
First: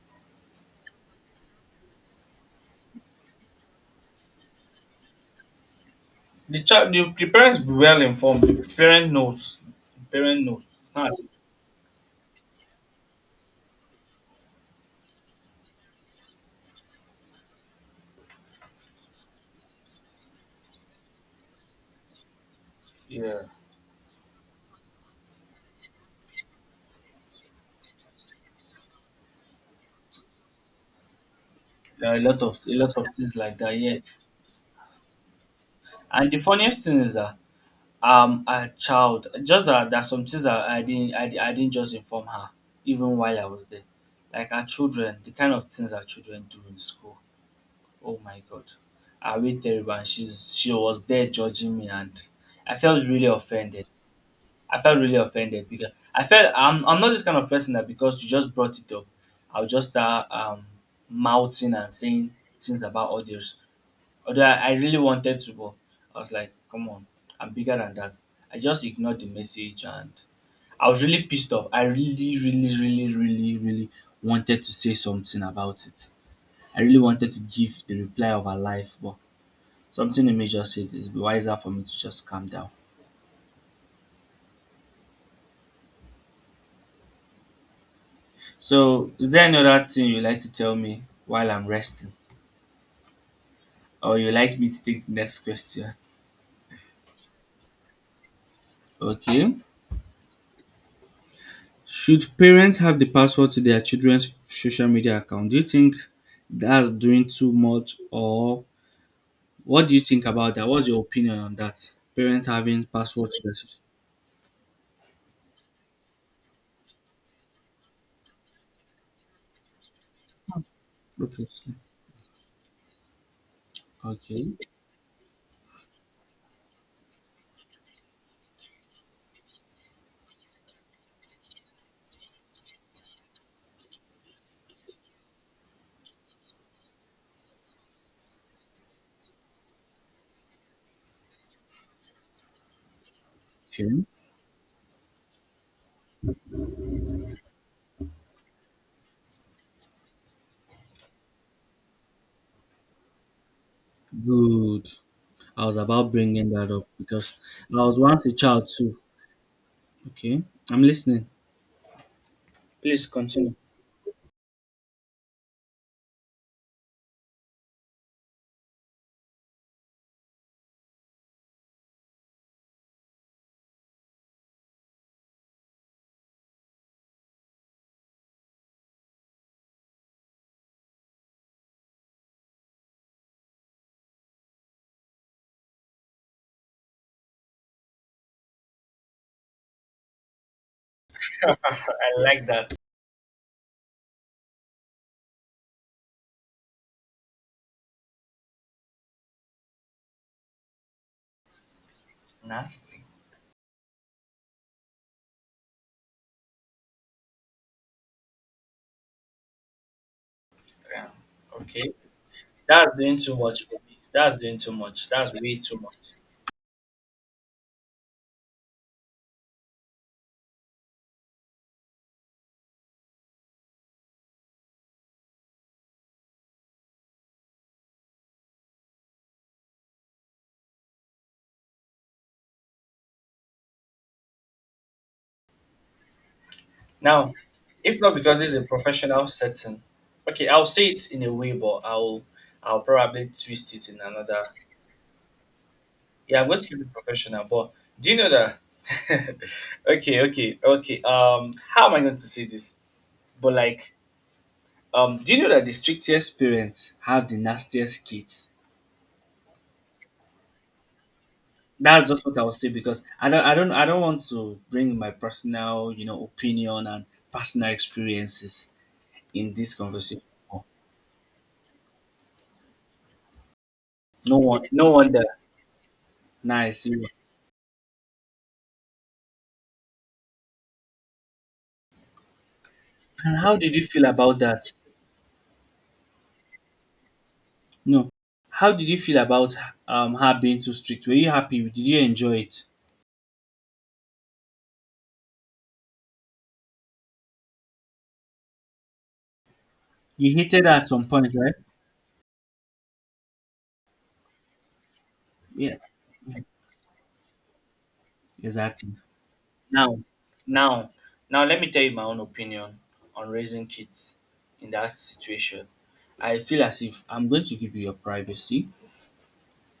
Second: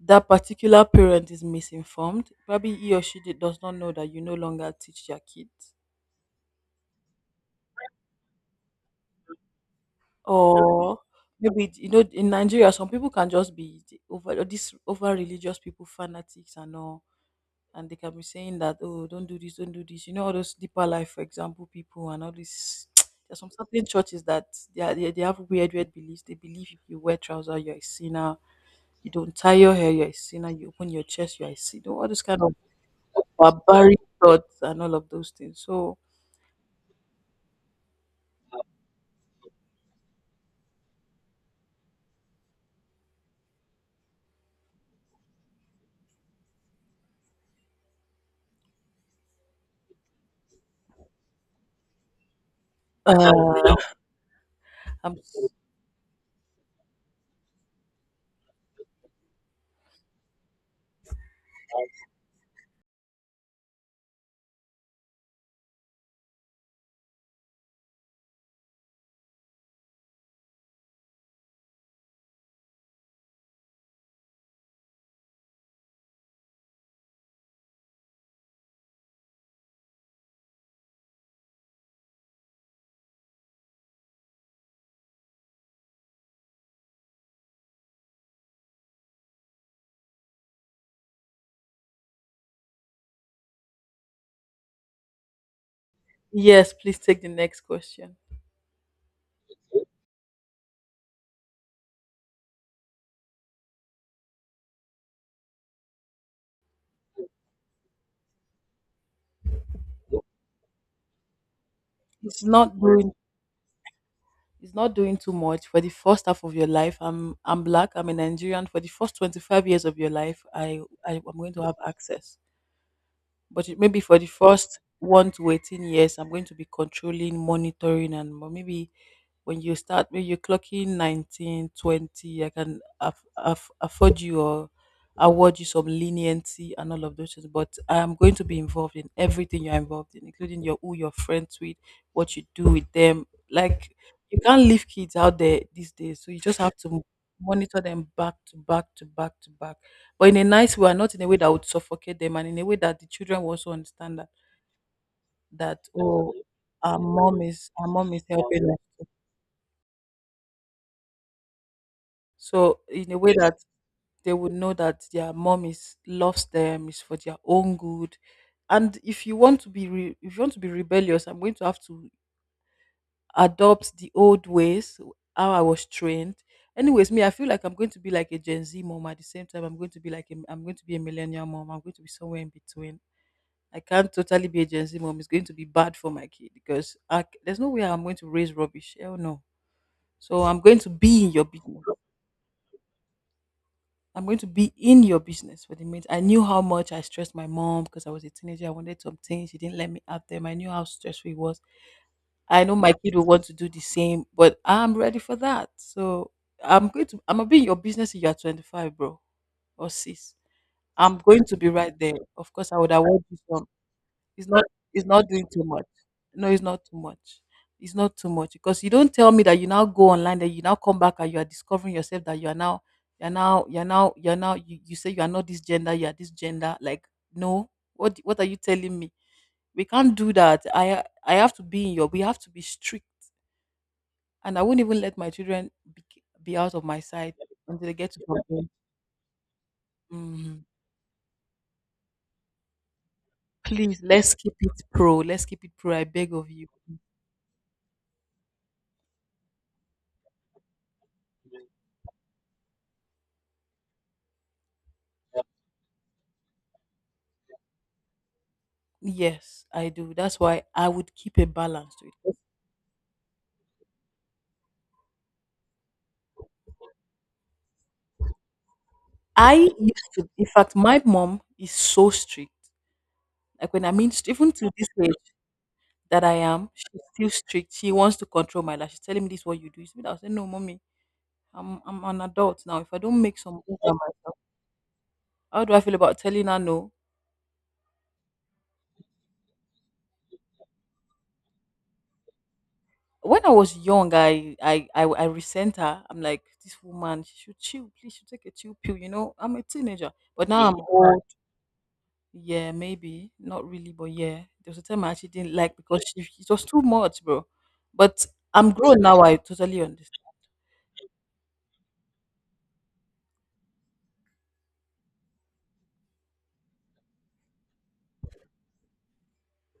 S1: that particular parent is misinformed. Probably he or she did, does not know that you no longer teach their kids,
S2: the child, the parents be well informed. The parent knows. The parent knows. It's
S1: or
S2: not as if
S1: maybe, you know, in Nigeria some people can just be the over, this over religious people, fanatics and all, and they can be saying that, oh, don't do this, don't do this. You know, all those deeper life, for example, people and all this.
S2: it's,
S1: There's
S2: yeah.
S1: some certain churches that they are, they have weird beliefs. They believe if you wear trousers, you're a sinner. You don't tie your hair, you're a sinner. You open your chest, you're a sinner. All
S2: There are
S1: those kind of
S2: a lot of things like that, yeah.
S1: barbaric thoughts and all of those things. So,
S2: And the funniest thing is that, a child. Just that there's some things that I didn't just inform her, even while I was there. Like our children, the kind of things our children do in school. Oh my God, I wait terrible, and she was there judging me, and I felt really
S1: uh,
S2: offended. I felt really
S1: I'm,
S2: offended because I felt I'm not this kind of person that, because you just brought it up, I'll just start mouthing and saying things about others. Although I really wanted to, but I was like, come on, I'm bigger than that. I just ignored the message and I was really pissed off. I really, really, really, really, really wanted to say something about it. I really wanted to give the reply of her life, but something in me just said it's wiser for me to just calm down. So, is there any other thing you like to tell me while I'm resting? Or you like me to take the next question?
S1: yes, please take the next question.
S2: Okay. Should parents have the password to their children's social media account? Do you think that's doing too much, or what do you think about that? What's your opinion on that?
S1: It's
S2: Parents
S1: not
S2: having
S1: doing.
S2: password to their social.
S1: It's not doing too much for the first half of your life. I'm black. I'm a Nigerian. For the first 25 years of your life, I'm going to
S2: Okay.
S1: have access. But it maybe for the
S2: Okay.
S1: first 1 to 18 years, I'm going to be controlling, monitoring, and but maybe when you start, when you're clocking 19, 20, I can afford you or award you some leniency and all of those things. But I'm going to be involved in everything you're involved in, including your, who you're friends with, what you do with them. Like,
S2: Okay.
S1: you can't leave kids out there these days, so you just have to monitor them back to back to back to back, but in a nice way and not in a way that would suffocate them, and in a way that the children will also understand that,
S2: Good. I was
S1: that,
S2: about
S1: oh,
S2: bringing that up because I
S1: our
S2: was
S1: mom is
S2: once a
S1: helping
S2: child
S1: us,
S2: too. Okay. I'm listening.
S1: so
S2: Please
S1: in a way
S2: continue.
S1: that they would know that their mom is, loves them, is for their own good. And if you want to be if you want to be rebellious, I'm going to have to adopt the old ways how I was trained. Anyways, me, I feel like I'm going to be like a Gen Z mom. At the same time, I'm going to be a millennial mom. I'm going to be somewhere in between. I can't totally be a Gen Z mom. It's going to be bad for my kid because there's no way I'm going to raise rubbish. Hell no. So I'm going to be in your
S2: I
S1: business.
S2: like that.
S1: I'm going to be in your business for the minute. I knew how much I stressed my mom because I was a teenager. I wanted some things. She didn't let me have them. I knew how stressful it was. I know my
S2: Nasty.
S1: kid will want to do the same, but I'm ready for that. So I'm going to I'm gonna be in your business if you're 25, bro, or sis.
S2: Yeah.
S1: I'm going to be
S2: Okay.
S1: right there. Of course, I would
S2: That's doing
S1: award
S2: too
S1: you some.
S2: much for me. That's
S1: It's
S2: doing
S1: not
S2: too
S1: it's
S2: much.
S1: not
S2: That's
S1: doing
S2: way
S1: too
S2: too
S1: much.
S2: much.
S1: No, it's not too much. It's not too much because you don't tell me that you now go online, that you now come back and you are discovering yourself, that you are now, you say you are not this gender, you are this gender. Like, no, what are you telling me? We can't do that. I have to be in your, we have to be strict. And I won't even let my children be out of my
S2: Now,
S1: sight until they
S2: if
S1: get
S2: not
S1: to
S2: because this is a
S1: college.
S2: professional setting, okay,
S1: Mhm.
S2: I'll say it in a way, but I'll probably twist it in
S1: Please, let's
S2: another.
S1: keep it pro. Let's keep it pro. I beg
S2: Yeah, I'm
S1: of
S2: going to
S1: you.
S2: keep it professional, but do you know that? Okay, okay, okay. How am I going to say this? But like, do you know that the strictest parents have the nastiest kids?
S1: Yes, I do. That's why I would keep a balance to
S2: That's
S1: it.
S2: just
S1: 'Cause
S2: what I will say because I don't want to bring my personal, opinion and personal experiences in
S1: I
S2: this
S1: used
S2: conversation.
S1: to, in fact, my mom is so strict. Like, when I mean,
S2: No
S1: even
S2: one,
S1: to
S2: no
S1: this
S2: wonder.
S1: age that I am,
S2: Nice.
S1: she's still strict. She wants to control my life. She's telling me this is what you do. It's me that I say, no, mommy, I'm an adult now. If I don't
S2: And
S1: make
S2: how
S1: some
S2: did
S1: moves
S2: you
S1: on
S2: feel
S1: my—
S2: about that?
S1: how do I feel about telling her no?
S2: No. How did you feel about her being too strict? Were you happy? Did you enjoy it?
S1: When I was young, I resent her. I'm like, this woman, she should chill. Please, she should take a chill pill. You know, I'm a teenager,
S2: You
S1: but
S2: hated
S1: now
S2: her
S1: I'm—
S2: at some point, right?
S1: yeah, maybe. Not really, but yeah. There was a time I actually didn't
S2: Yeah.
S1: like because she, it was too much, bro. But I'm
S2: Exactly.
S1: grown now, I totally
S2: Now,
S1: understand.
S2: now, now, let me tell you my own opinion on raising kids in that situation. I feel as if I'm going to give you your privacy,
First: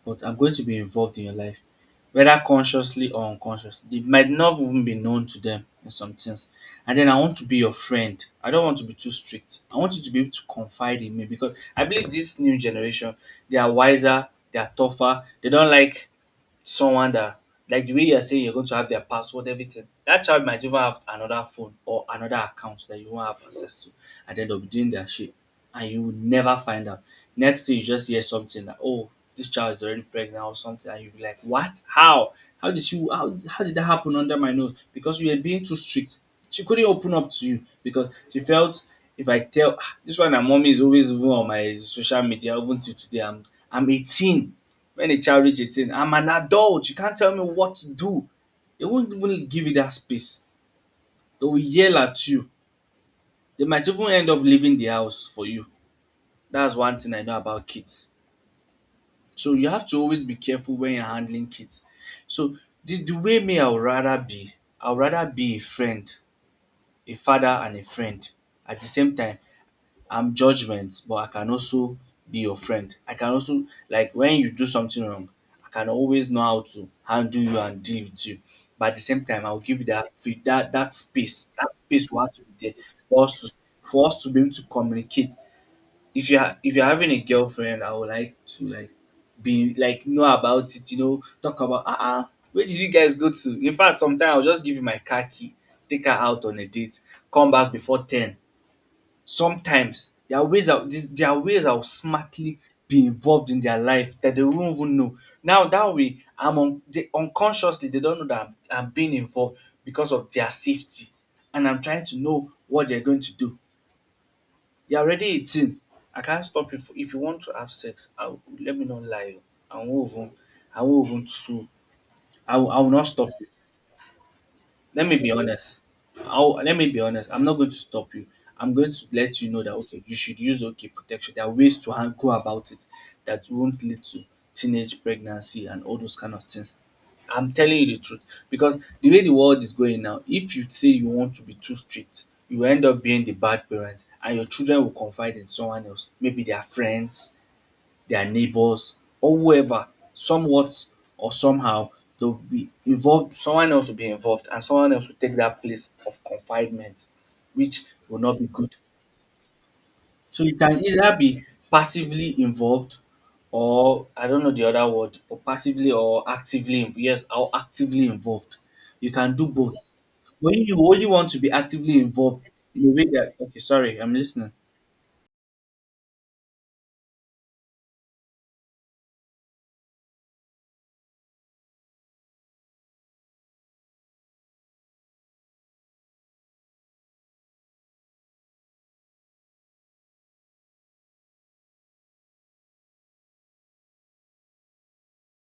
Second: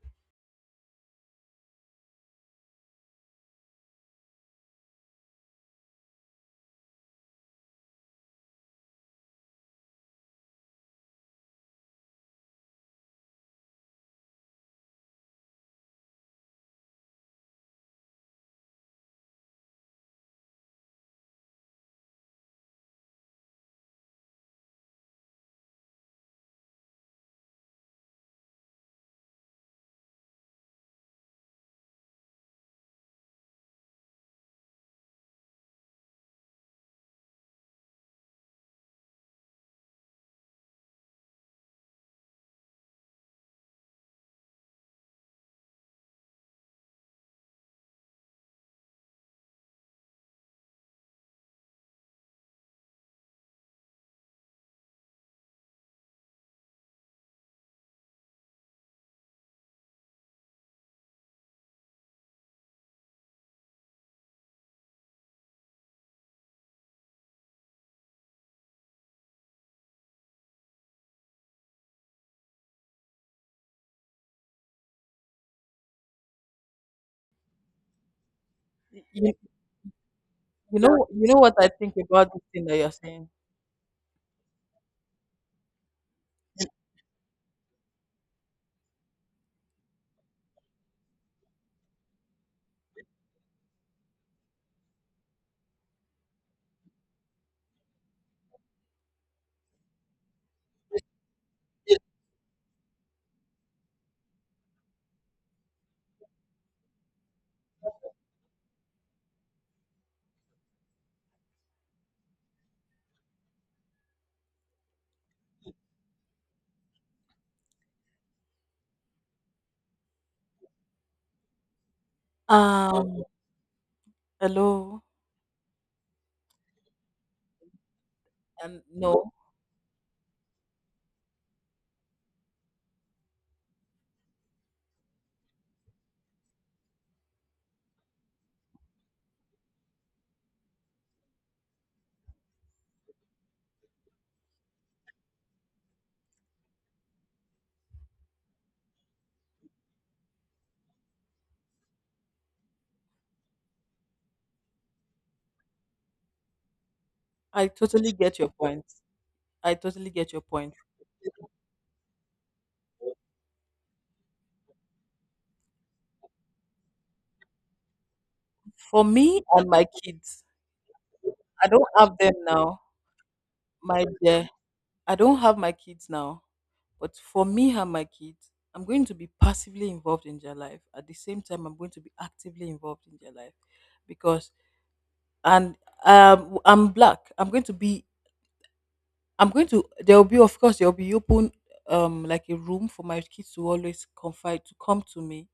S2: but I'm going to be involved in your life, whether consciously or unconsciously. It might not even be known to them in some things. And then I want to be your friend. I don't want to be too strict. I want you to be able to confide in me because I believe this new generation, they are wiser, they are tougher, they don't like someone that, like, the way you are saying you're going to have their password, everything. That child might even have another phone or another account that you won't have access to, and then they'll be doing their shit, and you will never find out. Next thing you just hear something that, oh, this child is already pregnant or something, and you'll be like, what? How? How did you? How did that happen under my nose? Because you were being too strict. She couldn't open up to you because she felt, if I tell, ah, this one, her mommy is always even on my social media even till today. I'm 18. When a child reaches 18, I'm an adult, you can't tell me what to do. They won't even give you that space. They will yell at you. They might even end up leaving the house for you. That's one thing I know about kids. So you have to always be careful when you're handling kids. So the way, me, I would rather be, I would rather be a friend, a father and a friend at the same time. I'm judgment, but I can also be your friend. I can also, like, when you do something wrong, I can always know how to handle you and deal with you. But at the same
S1: You,
S2: time, I'll give you that
S1: you know
S2: space.
S1: what I
S2: That
S1: think
S2: space will have
S1: about
S2: to
S1: this
S2: be
S1: thing
S2: there
S1: that you're
S2: for
S1: saying?
S2: us to be able to communicate. If you're having a girlfriend, I would like to, like, be like, know about it, you know, talk about, where did you guys go to? In fact, sometimes I'll just give you my car key, take her out on a date, come back before ten. Sometimes there are ways are There are ways I'll smartly be involved in their life that they won't even know. Now that way I'm un they unconsciously they don't know that I'm being involved because of their safety, and I'm trying to know what they're going to do. You're already 18. I can't stop you, f if you want to have sex, I will, let me not lie, oh, I won't even too I will not
S1: Um
S2: stop you.
S1: hello.
S2: Let me be honest. Let me be honest. I'm not going to stop you. I'm
S1: And
S2: going to
S1: no,
S2: let you know that, okay, you should use, okay, protection. There are ways to go about it that won't lead to teenage pregnancy and all those kind of things. I'm telling you the truth because the way the world is going now, if you say you want to be too strict, you end up being the bad parent, and your children will confide in someone else, maybe their friends, their neighbors, or whoever, somewhat or somehow, they'll be involved, someone else will be involved, and someone else will take that place of confinement,
S1: I
S2: which
S1: totally
S2: will
S1: get
S2: not be
S1: your
S2: good.
S1: point. I totally get your
S2: So you
S1: point.
S2: can either be passively involved, or, I don't know the other word, or passively or yes, or actively involved.
S1: For
S2: You can
S1: me
S2: do
S1: and
S2: both.
S1: my kids,
S2: When you only want to be
S1: I don't
S2: actively
S1: have them
S2: involved
S1: now.
S2: in a way that, okay, sorry,
S1: My
S2: I'm
S1: dear,
S2: listening.
S1: I don't have my kids now. But for me and my kids, I'm going to be passively involved in their life. At the same time, I'm going to be actively involved in their life because, and, I'm black. I'm going to, there will be, of course there will be open, like a room for my kids to always confide, to come to me.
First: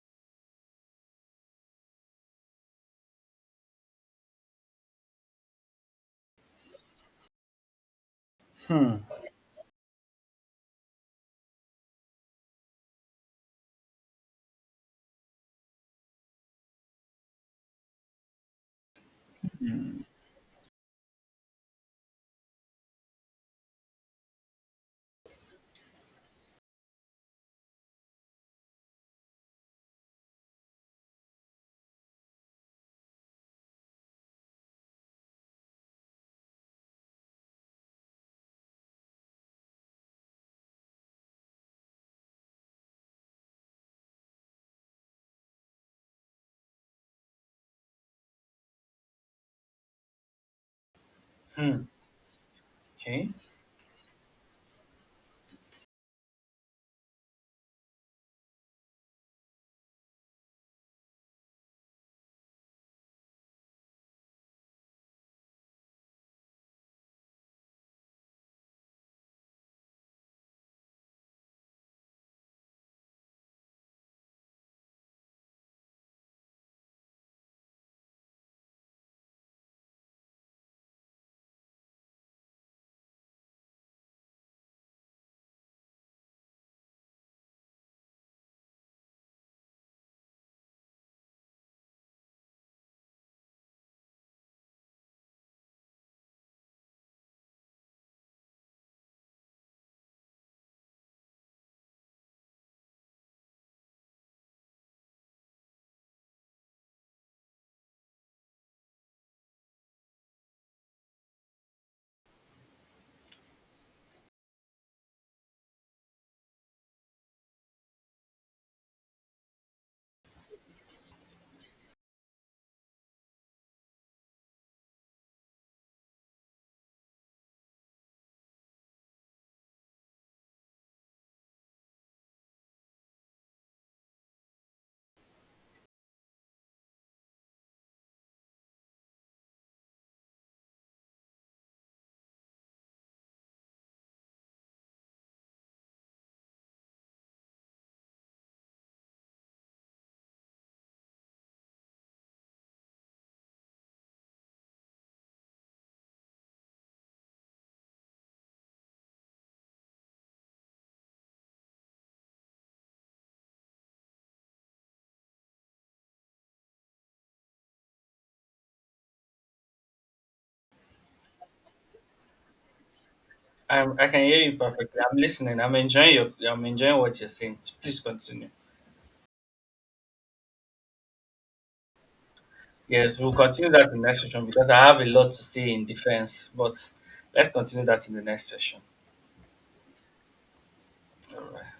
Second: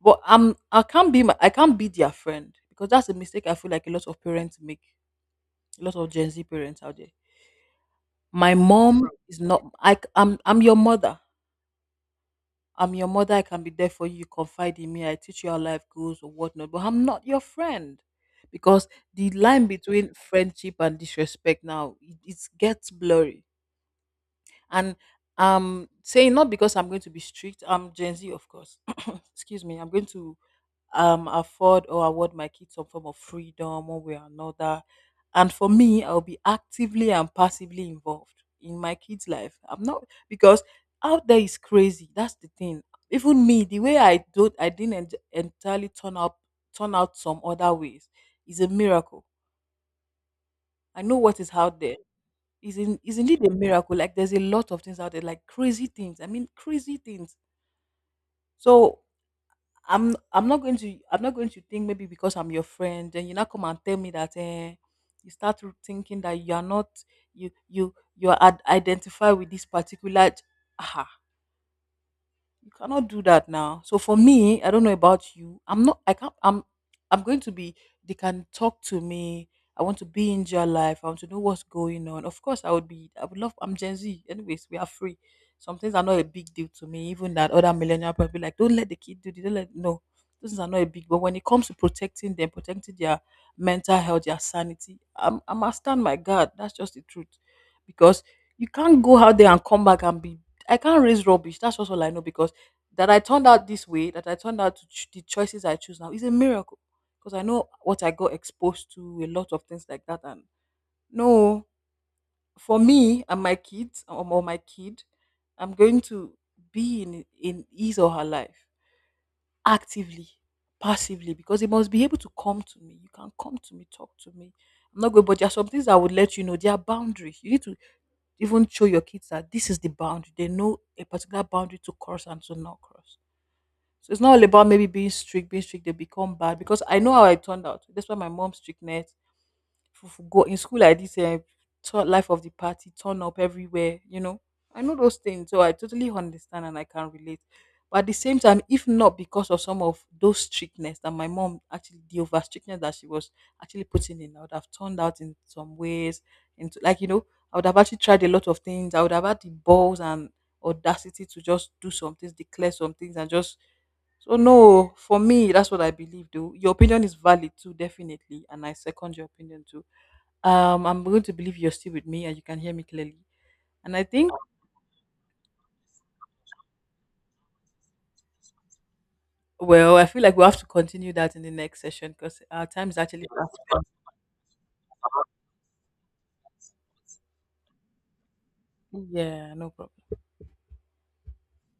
S1: But I can't be their friend because that's a mistake I feel like a lot of parents make. A lot of Gen Z parents out there. My mom is not. I'm your mother. I'm your mother. I can be there for you. You confide in me. I teach you how life goes or whatnot. But I'm not your friend. Because the line between friendship and disrespect now, it gets blurry. And I'm saying not because I'm going to be strict. I'm Gen Z, of course. Excuse me. I'm going to afford or award my kids some form of freedom one way or another. And for me, I'll be actively and passively involved in my kids' life. I'm not because out there is crazy. That's the thing. Even me, the way I didn't entirely turn out some other ways is a miracle. I know what is out
S2: Hmm.
S1: there is in is
S2: Okay.
S1: indeed a miracle. Like, there's a lot of things out there, like crazy things. I mean, crazy things. So I'm not going to think maybe because I'm your friend, then you now come and tell me that, eh, you start to thinking that you are not, you are identified with this particular. Ah, you cannot do that. Now, so for me, I don't know about you, I'm not I can't I'm going to be, they can talk to me. I want to be in your life. I want to know what's going on. Of course, I would love, I'm Gen Z, anyways, we are free. Some things are not a big deal to me, even that other millennial people be like, don't let the kid do this, don't let, no, those things are not a big, but when it comes to protecting them, protecting their mental health, their sanity, I'm a stand, my God. That's just the truth. Because you can't go out there and come back and be, I can't raise rubbish. That's just all I know. Because that I turned out this way, that I turned out to the choices I choose now is a miracle, because I know what I got exposed to, a lot of things like that. And no, for me and my kids, or my kid, I'm going to be in his or her life actively, passively, because he must be able to come to me. You can come to me, talk to me. I'm not going, but there are some things I would let you know. There are boundaries. You need to even show your kids that this is the boundary. They know a particular boundary to cross and to not cross. So it's not all about maybe being strict, they become bad, because I know how I turned out. That's why my mom's strictness— go in school, I did, life of the party, turn up everywhere, you know. I know those things, so I totally understand and I can relate. But at the same time, if not because of some of those strictness that my mom actually, the over strictness that she was actually putting in, I would have turned out in some ways. Into, like, you know, I would have actually tried a lot of things. I would have had the balls and audacity to just do some things, declare some things, and just, so no, for me, that's what I believe, though. Your opinion is valid too, definitely. And I second your opinion too. I'm going to believe you're still with me and you can hear me clearly. And I
S2: I can
S1: think,
S2: hear you perfectly. I'm listening. I'm enjoying your. I'm enjoying what you're saying. Please continue.
S1: well, I feel like we have to continue that in the next session because our time is
S2: Yes,
S1: actually
S2: we'll continue that in the next session because I have a lot to say in defense. But let's continue that in the next session.
S1: passing. Yeah, no problem.
S2: All right.